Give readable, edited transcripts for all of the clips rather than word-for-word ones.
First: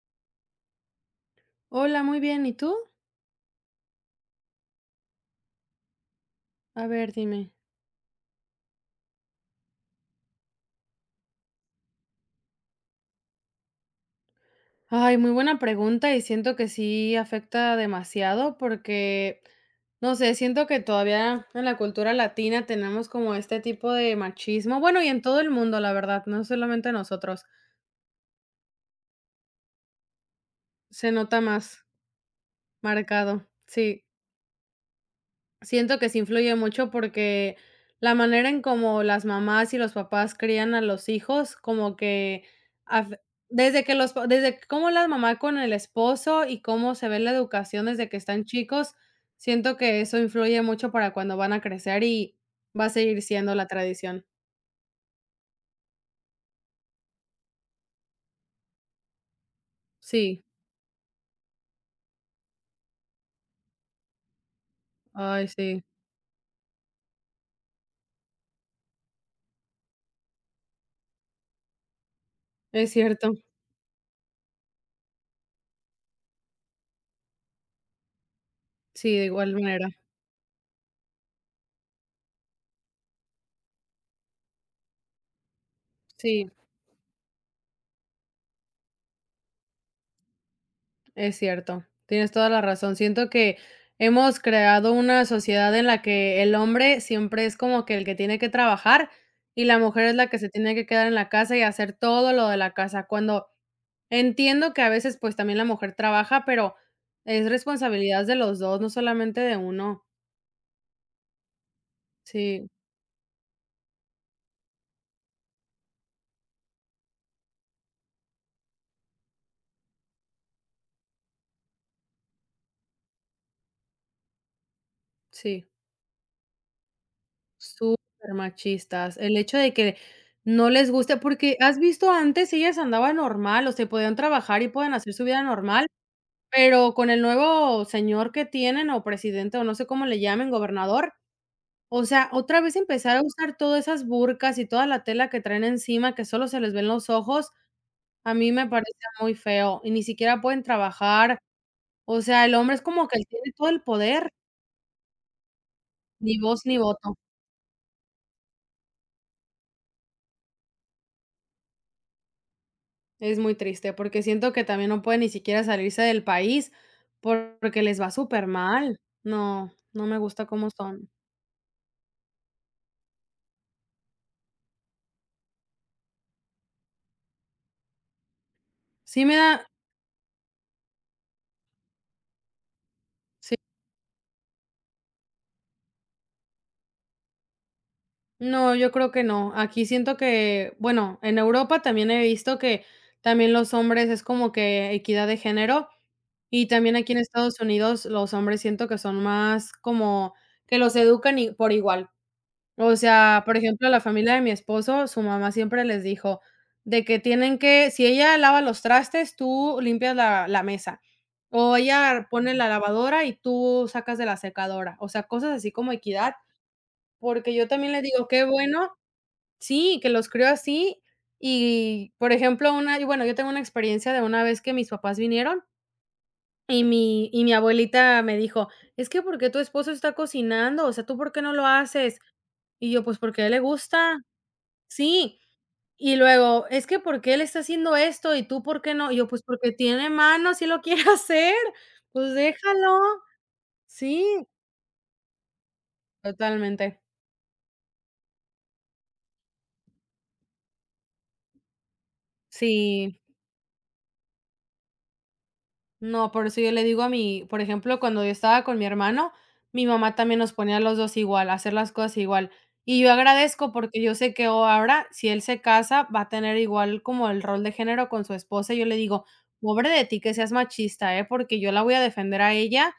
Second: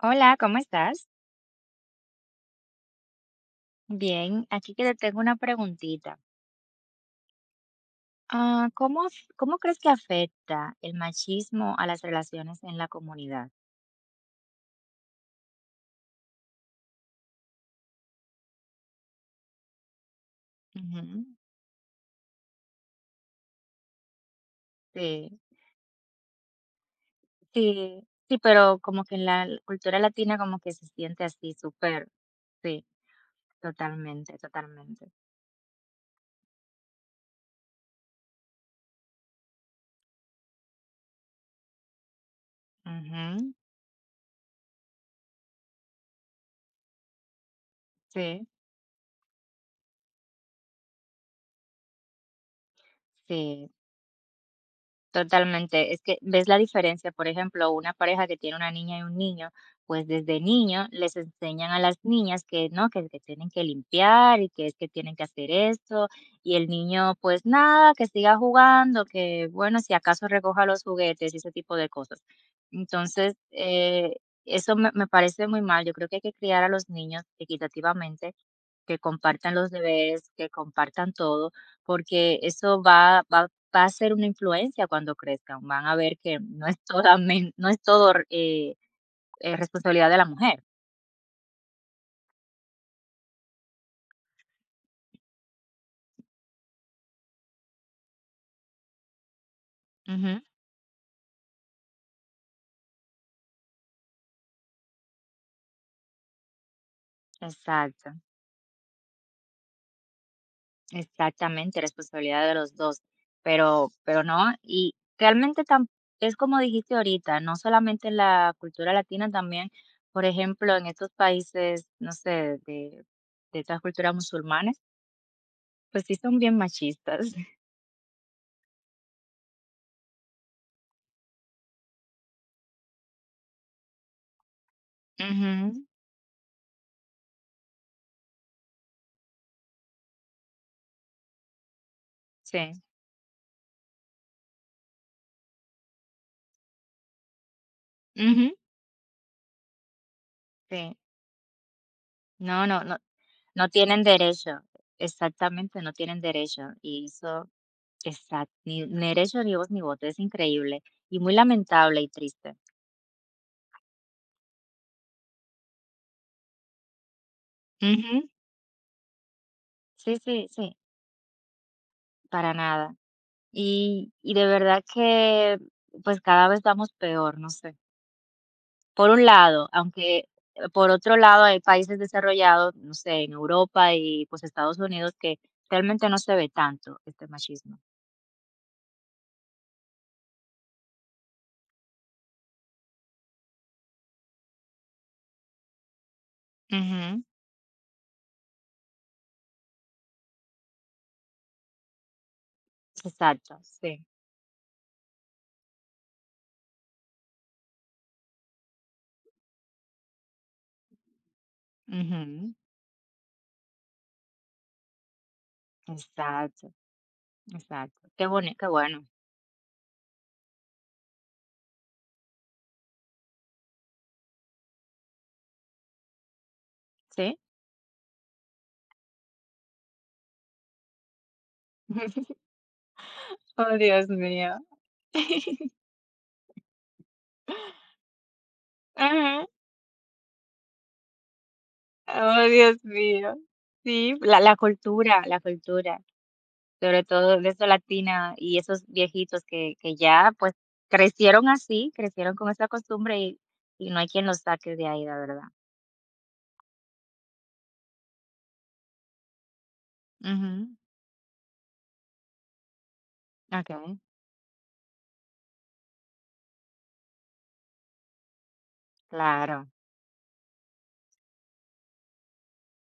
Hola, ¿cómo estás? Hola, muy bien, ¿y tú? Bien, aquí que te tengo una preguntita. A ver, dime. ¿Cómo, cómo crees que afecta el machismo a las relaciones en la comunidad? Ay, muy buena pregunta y siento que sí afecta demasiado porque, no sé, siento que Ujú, todavía en la cultura latina tenemos como este tipo de machismo, bueno, y en todo sí, el mundo, la verdad, no solamente nosotros, sí, sí, pero como que en la cultura latina como que se se siente nota así, más súper, sí, marcado, sí. totalmente, totalmente. Siento que sí influye mucho porque la manera en cómo las mamás y los papás crían a los hijos, como que af- Ujú, desde que desde cómo la mamá con el esposo y cómo se ve la educación desde que están sí, chicos, siento que eso influye mucho para cuando van a crecer y va a seguir siendo la sí, tradición. totalmente. Es que ves la diferencia, por ejemplo, una pareja que tiene una niña y un niño, pues desde Sí, niño les enseñan a las niñas que no, que tienen que limpiar y que tienen que ay, hacer sí, esto, y el niño pues nada, que siga jugando, que bueno, si acaso recoja los juguetes y ese tipo de cosas. es cierto. Entonces, eso me parece muy mal. Yo creo que hay que criar a los niños equitativamente, que Sí, de igual compartan los manera. deberes, que compartan todo, porque eso va va a ser una influencia cuando crezcan, van a ver que Sí. no es solamen no es todo, responsabilidad de la mujer. Es cierto, tienes toda la razón. Siento que hemos creado una sociedad en la que el hombre siempre es como que el que tiene que trabajar y la mujer es la que Ujú. se tiene que quedar en la casa y hacer todo lo de la casa, cuando entiendo que a veces, pues, también la mujer trabaja, pero es Exacto, responsabilidad de los 2, no solamente de uno. exactamente, responsabilidad de Sí, los 2. Pero no, y realmente tam es como dijiste ahorita, no solamente en la cultura latina, también, por ejemplo, en estos países, no sé, de estas culturas musulmanes, sí, pues sí son bien machistas. súper machistas. El hecho de que no les guste porque, ¿has visto antes? Ellas andaban normal, o sea, podían trabajar y pueden hacer su vida normal. Pero con el nuevo señor que tienen, o presidente, o no sé cómo le llamen, gobernador, o sea, otra vez Sí, empezar a usar todas esas burcas y toda la tela que traen encima, que solo se les ven los ojos, a mí ujú, me parece muy feo, y ni siquiera pueden sí. trabajar. O sea, el No, hombre es no, no, como que él tiene todo no el tienen poder, derecho. Exactamente, no tienen ni voz derecho. ni Y voto. eso, exacto, ni derecho, ni voz, ni voto. Es increíble y muy lamentable y triste. Es muy triste, porque siento que también no puede ni siquiera salirse del país, porque les va Ujú, súper mal. No, no sí, me gusta sí, cómo sí, son. para nada. Y de verdad que pues cada vez vamos peor, no sé. Por Sí un me da lado, aunque por otro lado hay países desarrollados, no sé, en sí. Europa y pues Estados Unidos que realmente no se ve tanto este machismo. No, yo creo que no. Aquí siento que, bueno, en Europa también he visto que también los hombres es como que equidad de género y también aquí en Ujú. Estados Unidos los hombres siento que son más como que los educan por igual. O sea, por Exacto, ejemplo, la sí. familia de mi esposo, su mamá siempre les dijo de que tienen que, si ella lava los trastes, tú limpias la mesa. O ella Ujú. pone la lavadora y tú sacas de la secadora. O sea, cosas así como equidad. Exacto, Porque yo también les exacto. Qué digo, qué bonito, qué bueno. bueno, Sí, que los crió así y, por ejemplo, una y bueno, yo tengo una experiencia de una vez que mis papás vinieron y mi sí. y mi abuelita me dijo: "Es que, ¿por qué tu esposo está cocinando? O sea, ¿tú por qué no lo haces?". Y yo: "Pues, porque a él le Oh, Dios gusta". mío. Sí. Y luego: "Es que, ¿por qué él está haciendo esto y tú por qué no?". Y yo: "Pues, Ajá. porque tiene manos y lo quiere hacer, pues Oh, Dios déjalo". mío. Sí, Sí, la cultura, la cultura, totalmente. sobre todo de eso latina y esos viejitos que ya, pues, crecieron así, crecieron con esa Sí. costumbre y no hay quien los saque de ahí, la verdad. No, por eso yo le digo a mi por ejemplo, cuando yo estaba con mi hermano, mi mamá también nos Ujú. ponía a los 2 igual, a hacer las cosas igual. Y yo agradezco Okey. porque yo sé que oh, ahora, si él se casa, va a tener igual como el rol de género con su esposa. Y yo le digo: Claro, "Pobre de ti que seas machista, ¿eh? Porque yo la voy a defender a ella,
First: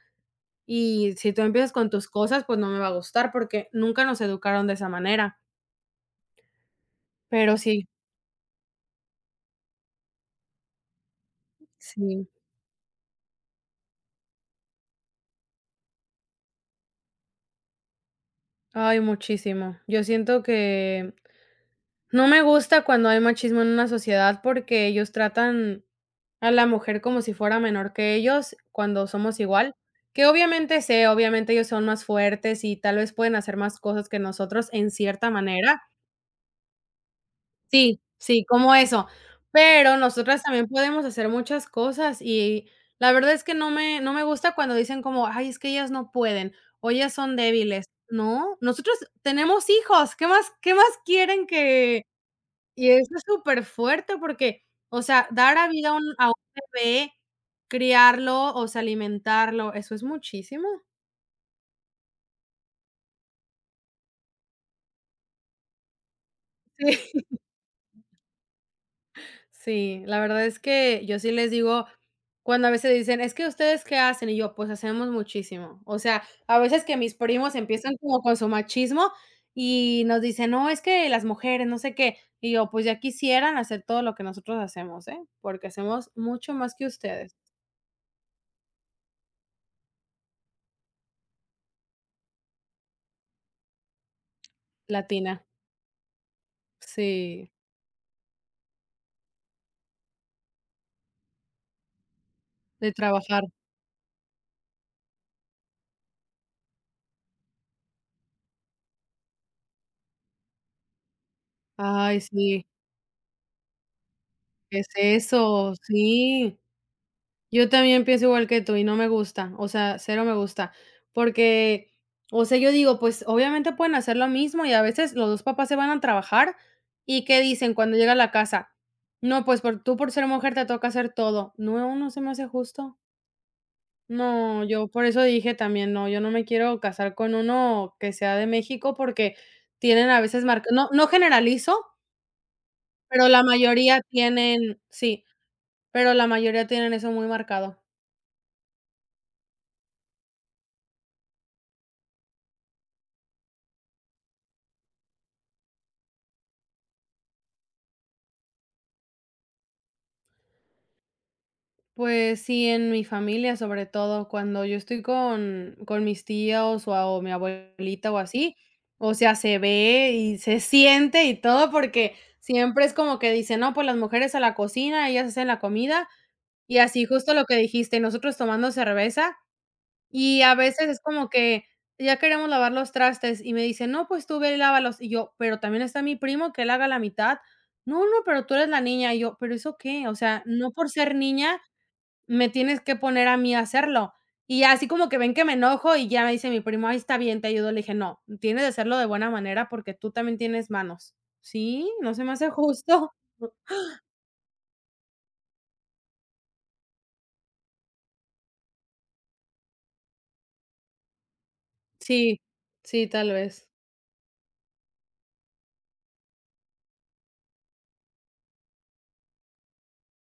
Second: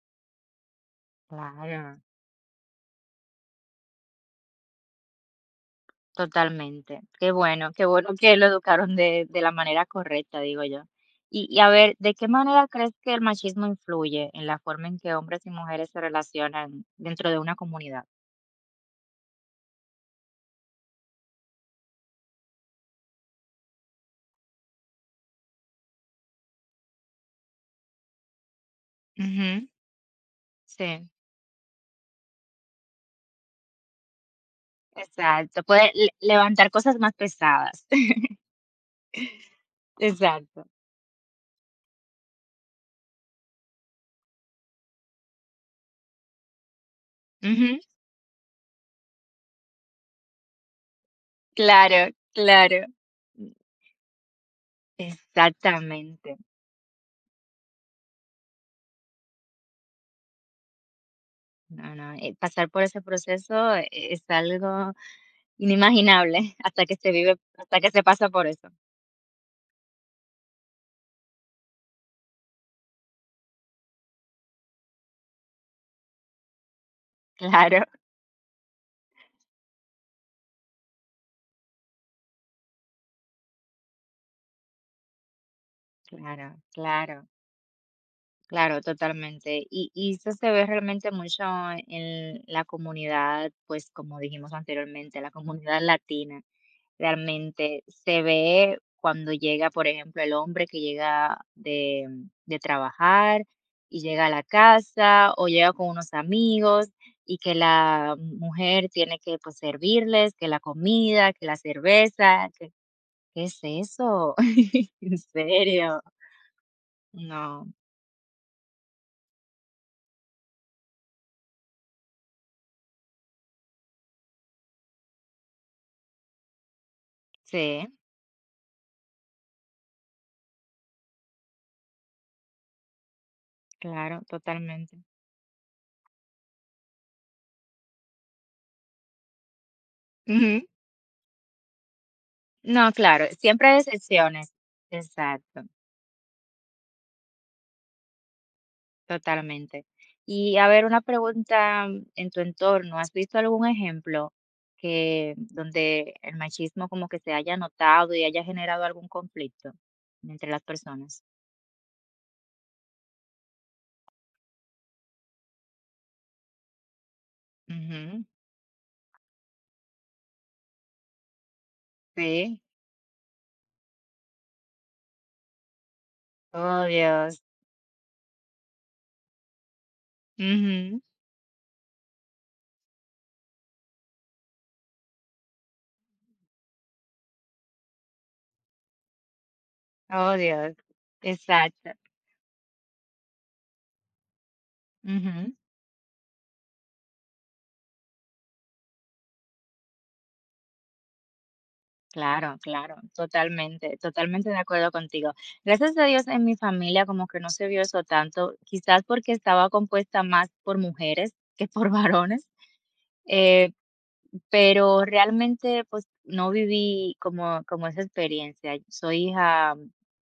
y si tú empiezas con claro. tus cosas, pues no me va a gustar", porque nunca nos educaron de esa manera. Totalmente. Pero Qué sí, bueno que lo educaron de la manera correcta, digo yo. Y a ver, ¿de sí. qué manera crees que el machismo influye en la forma en que hombres y mujeres se relacionan dentro de una comunidad? Ay, muchísimo. Yo siento que no me gusta cuando hay machismo en una sociedad porque ellos tratan a la mujer como si fuera menor que ellos cuando somos Ujú, igual, que obviamente sé, sí. obviamente ellos son más fuertes y tal vez pueden hacer más cosas que nosotros en cierta Exacto, manera. puede le levantar cosas más pesadas. Sí, sí, como eso, pero nosotras Exacto. también podemos hacer muchas cosas y la verdad es que no me gusta cuando dicen como: "Ay, es que ellas no pueden, o ellas son Ujú. débiles". No, nosotros tenemos hijos, ¿qué más quieren que Claro, claro. y eso es súper fuerte porque, o sea, dar a vida a Exactamente. un bebé, criarlo, o sea, alimentarlo, eso es muchísimo. No, no, pasar por ese proceso, es algo inimaginable hasta que Sí, se vive, hasta que se pasa por eso. sí, la verdad es que yo sí les digo, cuando a veces dicen: "Es que, ¿ustedes qué hacen?", y yo: "Pues hacemos muchísimo". O sea, a veces que mis primos Claro, empiezan como con su machismo y nos dicen: "No, es que las mujeres, no sé qué", y yo: "Pues ya quisieran hacer todo lo que nosotros hacemos, ¿eh?, porque hacemos claro, mucho más que claro, ustedes". claro, totalmente. Y eso se ve realmente mucho en la comunidad, pues como dijimos anteriormente, la Latina, comunidad latina. sí, Realmente se ve cuando llega, por ejemplo, el hombre que llega de de trabajar. trabajar y llega a la casa o llega con unos amigos y que la mujer tiene que pues servirles, que la comida, que la Ay, cerveza, sí, que, ¿qué es eso? ¿qué es ¿En eso? serio? Sí, yo No. también pienso igual que tú y no me gusta, o sea, cero me gusta, porque, o sea, yo digo, pues obviamente pueden hacer lo mismo y a veces los 2 papás se van a trabajar y ¿qué dicen Sí, cuando llega a la casa? No, pues por ser mujer te toca hacer todo. No, no se me hace justo. claro, No, yo totalmente. por eso dije también, no, yo no me quiero casar con uno que sea de México porque tienen a veces Ujú. marca no generalizo, No, pero claro, la siempre hay mayoría excepciones. tienen sí. Exacto, Pero la mayoría tienen eso muy marcado. totalmente. Y a ver, una pregunta, en tu entorno, ¿has visto algún ejemplo que donde el machismo como que se haya notado y haya generado algún conflicto entre las personas? Pues sí, en mi familia, sobre todo, cuando yo estoy con mis tíos o mi abuelita o Ujú, así, o sea, se ve y se siente y todo, porque sí. siempre es como que dicen: "No, pues las mujeres a la cocina, ellas hacen la comida", y Oh, así justo Dios. lo que dijiste, nosotros tomando cerveza. Y a veces es Ujú, como que ya queremos lavar los trastes y me dice: "No, pues tú ve y lávalos". Y yo: "Pero también está mi primo que él haga la mitad". "No, no, pero tú eres la niña". Y yo: "¿Pero eso qué?". O oh, sea, no Dios. por ser niña Exacto. me tienes que poner a mí a hacerlo. Y ya así como que ven que me enojo y ya me dice mi primo: ahí está bien, te ayudo". Le dije: "No, tienes de hacerlo de buena manera porque tú también tienes manos". Sí, no se me hace Claro, claro, justo. totalmente, totalmente de acuerdo contigo. Gracias a Dios en mi familia como que no se vio eso tanto, quizás porque estaba compuesta más por mujeres que por Sí, varones, sí, tal vez. eh, pero realmente pues no viví como, como esa experiencia. Soy hija,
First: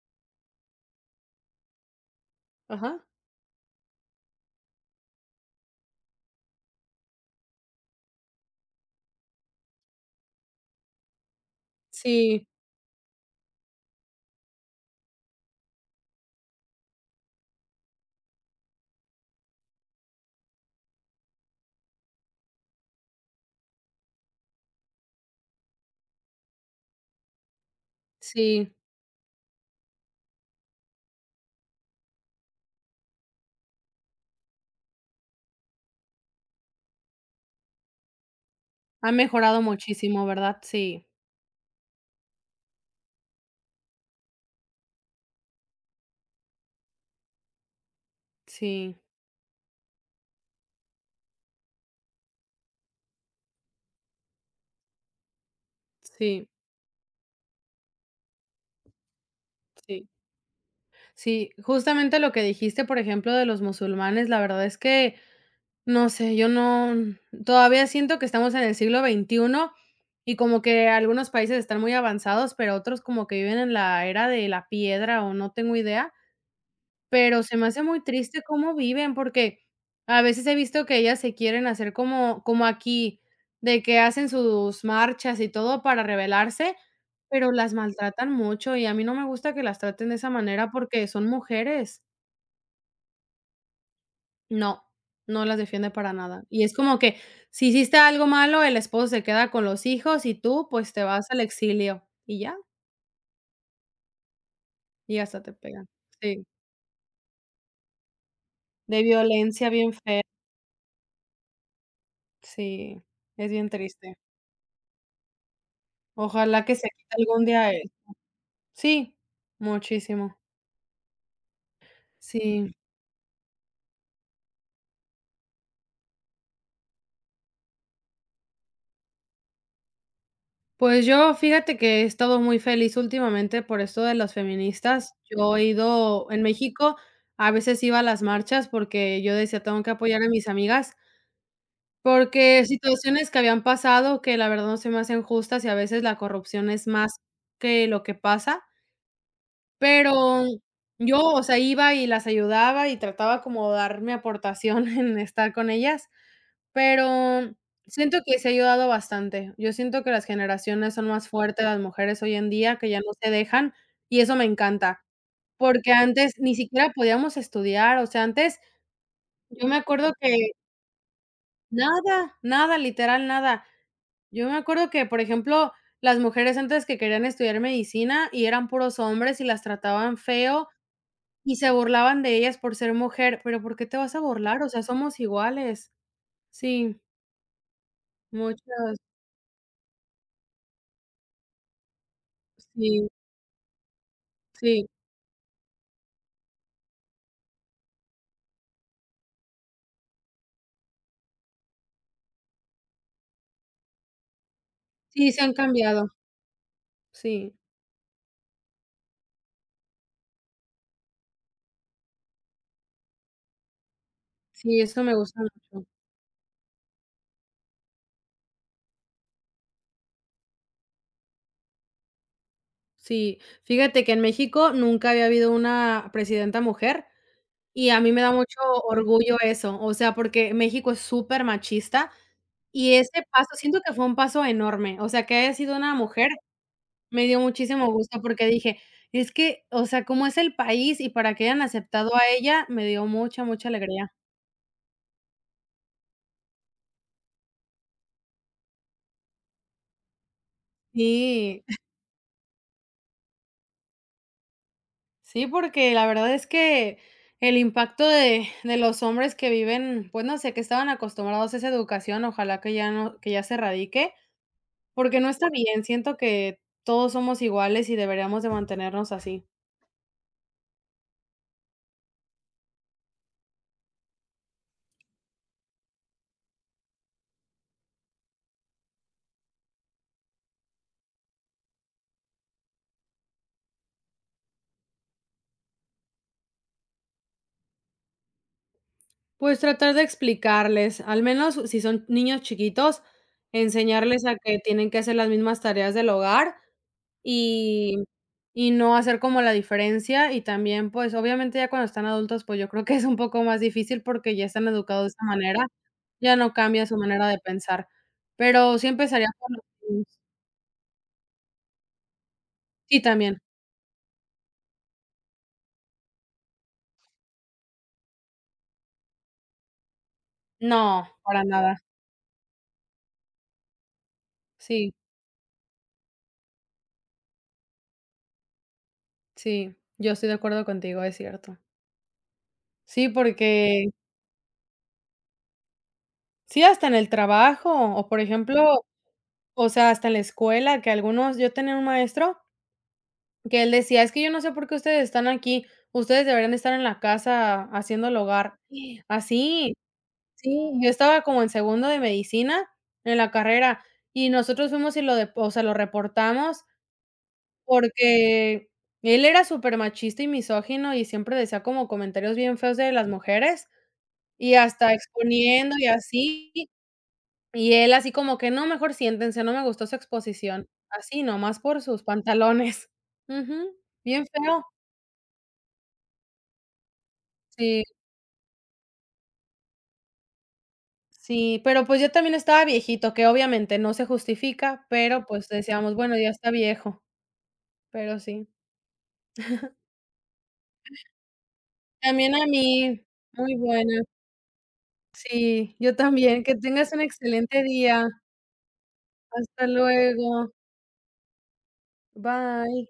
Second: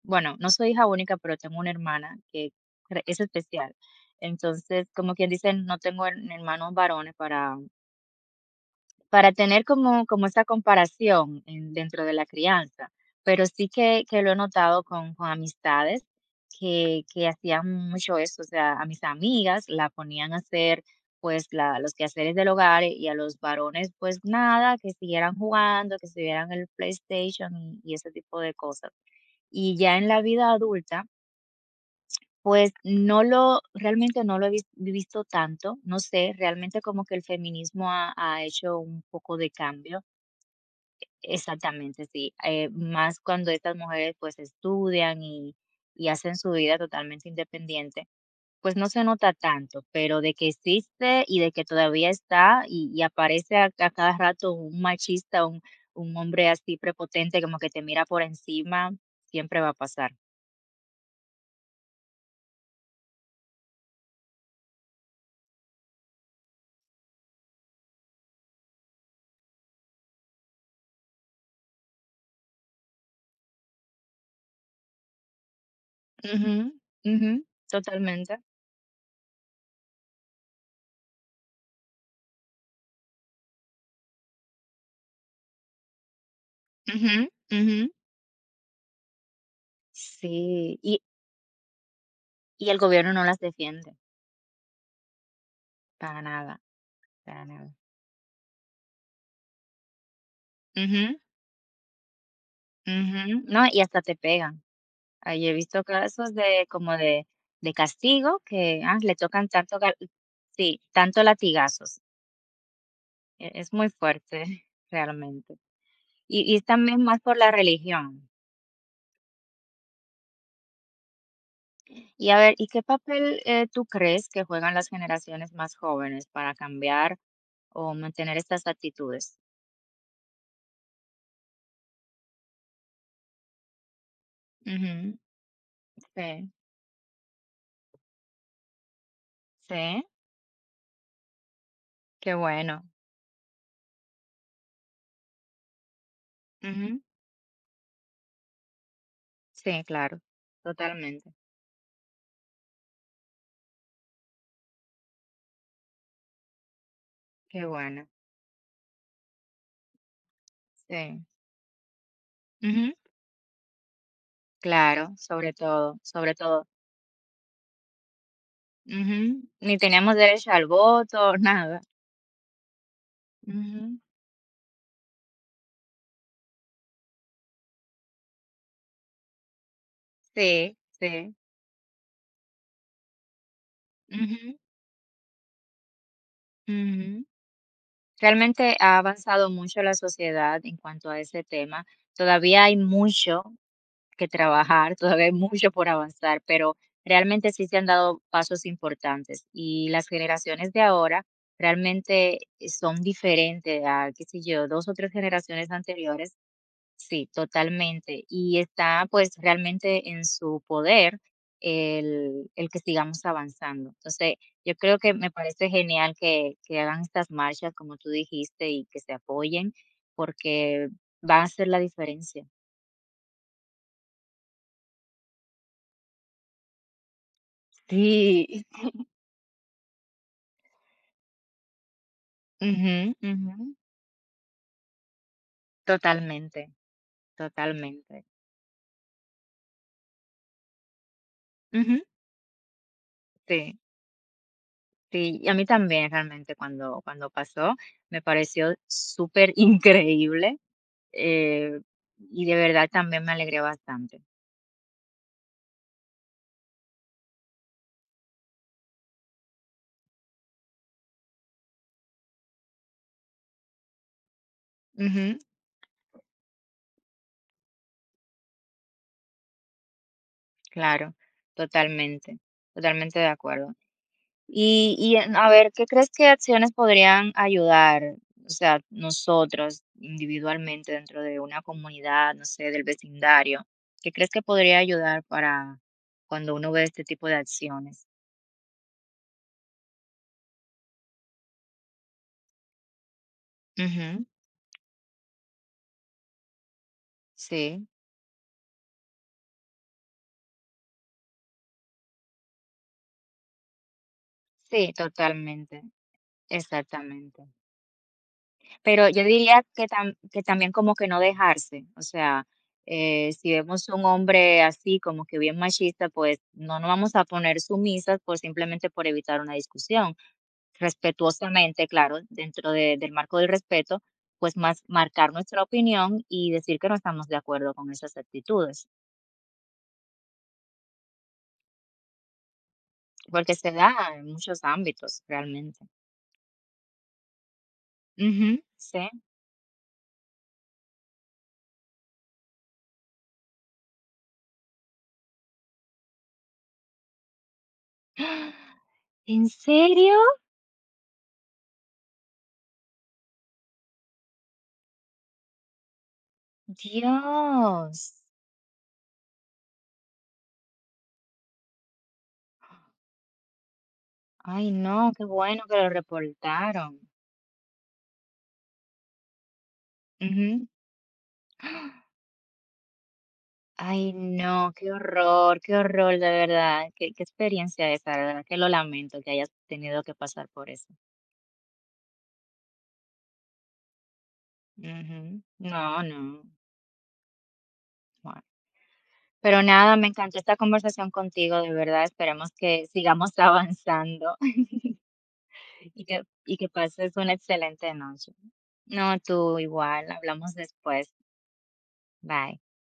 bueno, no soy hija única, pero tengo una hermana que Ajá. Es especial. Entonces, como quien dice, no tengo hermanos varones para tener como, como esa comparación en dentro de la Sí, crianza, pero sí que lo he notado con amistades que hacían mucho eso, o sea, a mis amigas la ponían a hacer, pues, la los quehaceres del hogar y a los varones, pues, nada, que siguieran jugando, que siguieran el PlayStation y ese tipo de sí. cosas. Y ya en la vida adulta, pues, no lo realmente no lo he vis visto tanto, no sé, realmente como que el feminismo ha hecho un Ha poco de mejorado cambio. muchísimo, ¿verdad? Sí, Exactamente, sí. Más cuando estas mujeres pues estudian y hacen su vida totalmente independiente, pues no sí. se nota tanto, pero de que existe y de que todavía está y aparece a cada rato un machista, un Sí, hombre así prepotente como que te mira por encima, siempre va a sí, pasar. sí, justamente lo que dijiste, por ejemplo, de los musulmanes, la verdad es que, no sé, yo no, todavía siento que estamos en el siglo XXI y como que algunos países están muy avanzados, pero otros como que viven en la era de la piedra o no tengo idea. Ujú, ujú, Pero se me hace muy totalmente. triste cómo viven, porque a veces he visto que ellas se quieren hacer como aquí, de que hacen sus marchas y todo para rebelarse, Ujú, pero las ujú. maltratan mucho, y a mí no me gusta que las traten de esa manera Sí, porque son mujeres. y el gobierno no las defiende, No, no las defiende para para nada. nada, Y es como que para si nada. hiciste algo malo, el esposo se queda con los hijos y tú, pues, te Ujú, vas al exilio, y ya, ujú. No, y hasta te pegan. y hasta Ahí te he visto pegan. casos Sí, de como de castigo que, ah, de le tocan violencia tanto bien gal fea. sí, tanto latigazos. Sí, es bien Es muy triste. fuerte realmente. Y Ojalá que se también quite más por algún la día el religión. sí, muchísimo. Y a ver, ¿y Sí, qué papel, tú crees que juegan las generaciones más jóvenes para cambiar o mantener estas actitudes? pues yo fíjate que he estado muy feliz últimamente por esto de las feministas. Ujú, Yo he sí, ido en México, a veces iba a las marchas porque yo decía: "Tengo que sí, apoyar a mis amigas", qué porque bueno. situaciones que habían pasado que la verdad no se me hacen justas y a veces la corrupción es Ujú, más que lo que pasa, sí, claro, pero yo, totalmente, o sea, iba y las ayudaba y trataba como dar mi aportación en estar con ellas. Pero qué bueno, siento que se ha ayudado bastante. Yo siento que las generaciones son sí, más fuertes, las mujeres hoy en día, que ujú, ya no se dejan, y eso me encanta, claro, sobre porque todo, antes sobre ni todo. siquiera podíamos estudiar, o sea, antes Ujú. yo me Ni acuerdo teníamos que derecho al voto, nada. nada, nada, literal nada. Ujú. Yo me acuerdo que, por ejemplo, las mujeres antes que querían estudiar medicina y eran puros hombres y las trataban feo Sí, sí. y se burlaban de ellas por ser mujer, pero ¿por qué te vas a Ujú, burlar? O sea, somos iguales. Sí, ujú. Realmente muchas, ha avanzado mucho la sociedad en cuanto a ese tema. Todavía hay sí, mucho que sí. trabajar, todavía hay mucho por avanzar, pero realmente sí se han dado pasos importantes. Y las generaciones de ahora realmente, son diferentes a, qué sé yo, 2 o 3 Sí, se han generaciones cambiado. anteriores. Sí, Sí. totalmente. Y está pues realmente en su poder el que sigamos avanzando. Entonces, yo Sí, creo eso que me me gusta parece mucho. genial que hagan estas marchas, como tú dijiste, y que se apoyen, porque va a hacer la diferencia. Sí, fíjate que en México nunca había habido una presidenta mujer y a mí me da mucho Sí, orgullo eso, o sea, porque México es súper machista y ujú, ese paso ujú, siento que fue un paso enorme, o sea, que haya sido una mujer totalmente, me dio muchísimo gusto totalmente. porque dije: "Es que, o sea, cómo es el país", y para que hayan Ujú, aceptado a ella me dio mucha, mucha sí. alegría. Sí, y a mí también realmente cuando pasó, me pareció súper increíble, Sí. eh, y de verdad también me alegré bastante. Sí, porque la verdad es que el impacto de los hombres que viven, pues, no sé, que estaban acostumbrados a esa educación, ojalá que ya no que ya se erradique, porque no Ujú, está bien, siento que todos somos iguales y deberíamos de mantenernos así. claro, totalmente, totalmente de acuerdo. En a ver, ¿qué crees que acciones podrían ayudar? O sea, nosotros individualmente dentro de una comunidad, no sé, del vecindario, ¿qué crees que podría ayudar para cuando uno ve este tipo de acciones? Pues tratar de explicarles, al menos si son niños chiquitos, Ujú, enseñarles a que tienen que hacer las mismas tareas del hogar. sí, Y y no hacer como la diferencia, y también, pues, obviamente, ya cuando están adultos, pues, yo creo que es un poco más difícil porque ya están sí, educados de esa manera, totalmente. ya no cambia su manera de Exactamente. pensar, pero sí Pero yo empezaría por los diría que niños. También como que no dejarse, o sea, Sí, también. si vemos un hombre así como que bien machista, pues no nos vamos a poner sumisas por simplemente por evitar una discusión. No, para nada. Respetuosamente, claro, dentro de del marco del respeto, pues más Sí, marcar nuestra opinión y decir que no estamos de acuerdo con esas actitudes, sí, yo estoy de acuerdo contigo, es cierto. Sí, porque se porque da en muchos ámbitos realmente. sí, hasta en el trabajo, o por Ujú, ejemplo, sí. o sea, hasta en la escuela, que algunos yo tenía un maestro que él decía: "Es que yo no sé por qué ustedes están aquí, ustedes deberían estar en la casa haciendo el hogar". ¿En Así, serio? sí, yo estaba como en segundo de medicina en la carrera y nosotros fuimos y lo de o sea, lo reportamos Dios. porque él era súper machista y misógino y siempre decía como comentarios bien feos de las mujeres y Ay, hasta no, qué bueno exponiendo que y lo así, reportaron. y él así como que: "No, mejor siéntense, no me gustó su exposición", Ujú. así nomás por sus pantalones. Ujú, Ay, bien feo, no, qué horror, de verdad. Qué, qué sí. experiencia esa, de verdad que lo lamento que hayas tenido que pasar por eso. Sí, pero, pues, yo también estaba viejito, que obviamente no se justifica, pero, Ujú. pues, decíamos: No, "Bueno, ya no. está viejo", pero Bueno. sí. Pero nada, me encantó esta conversación contigo, de verdad. También a Esperemos que mí, sigamos muy buena. avanzando Sí, yo también. Que y que tengas un pases una excelente excelente día. noche. No, tú Hasta igual, luego. hablamos después. Bye. Bye.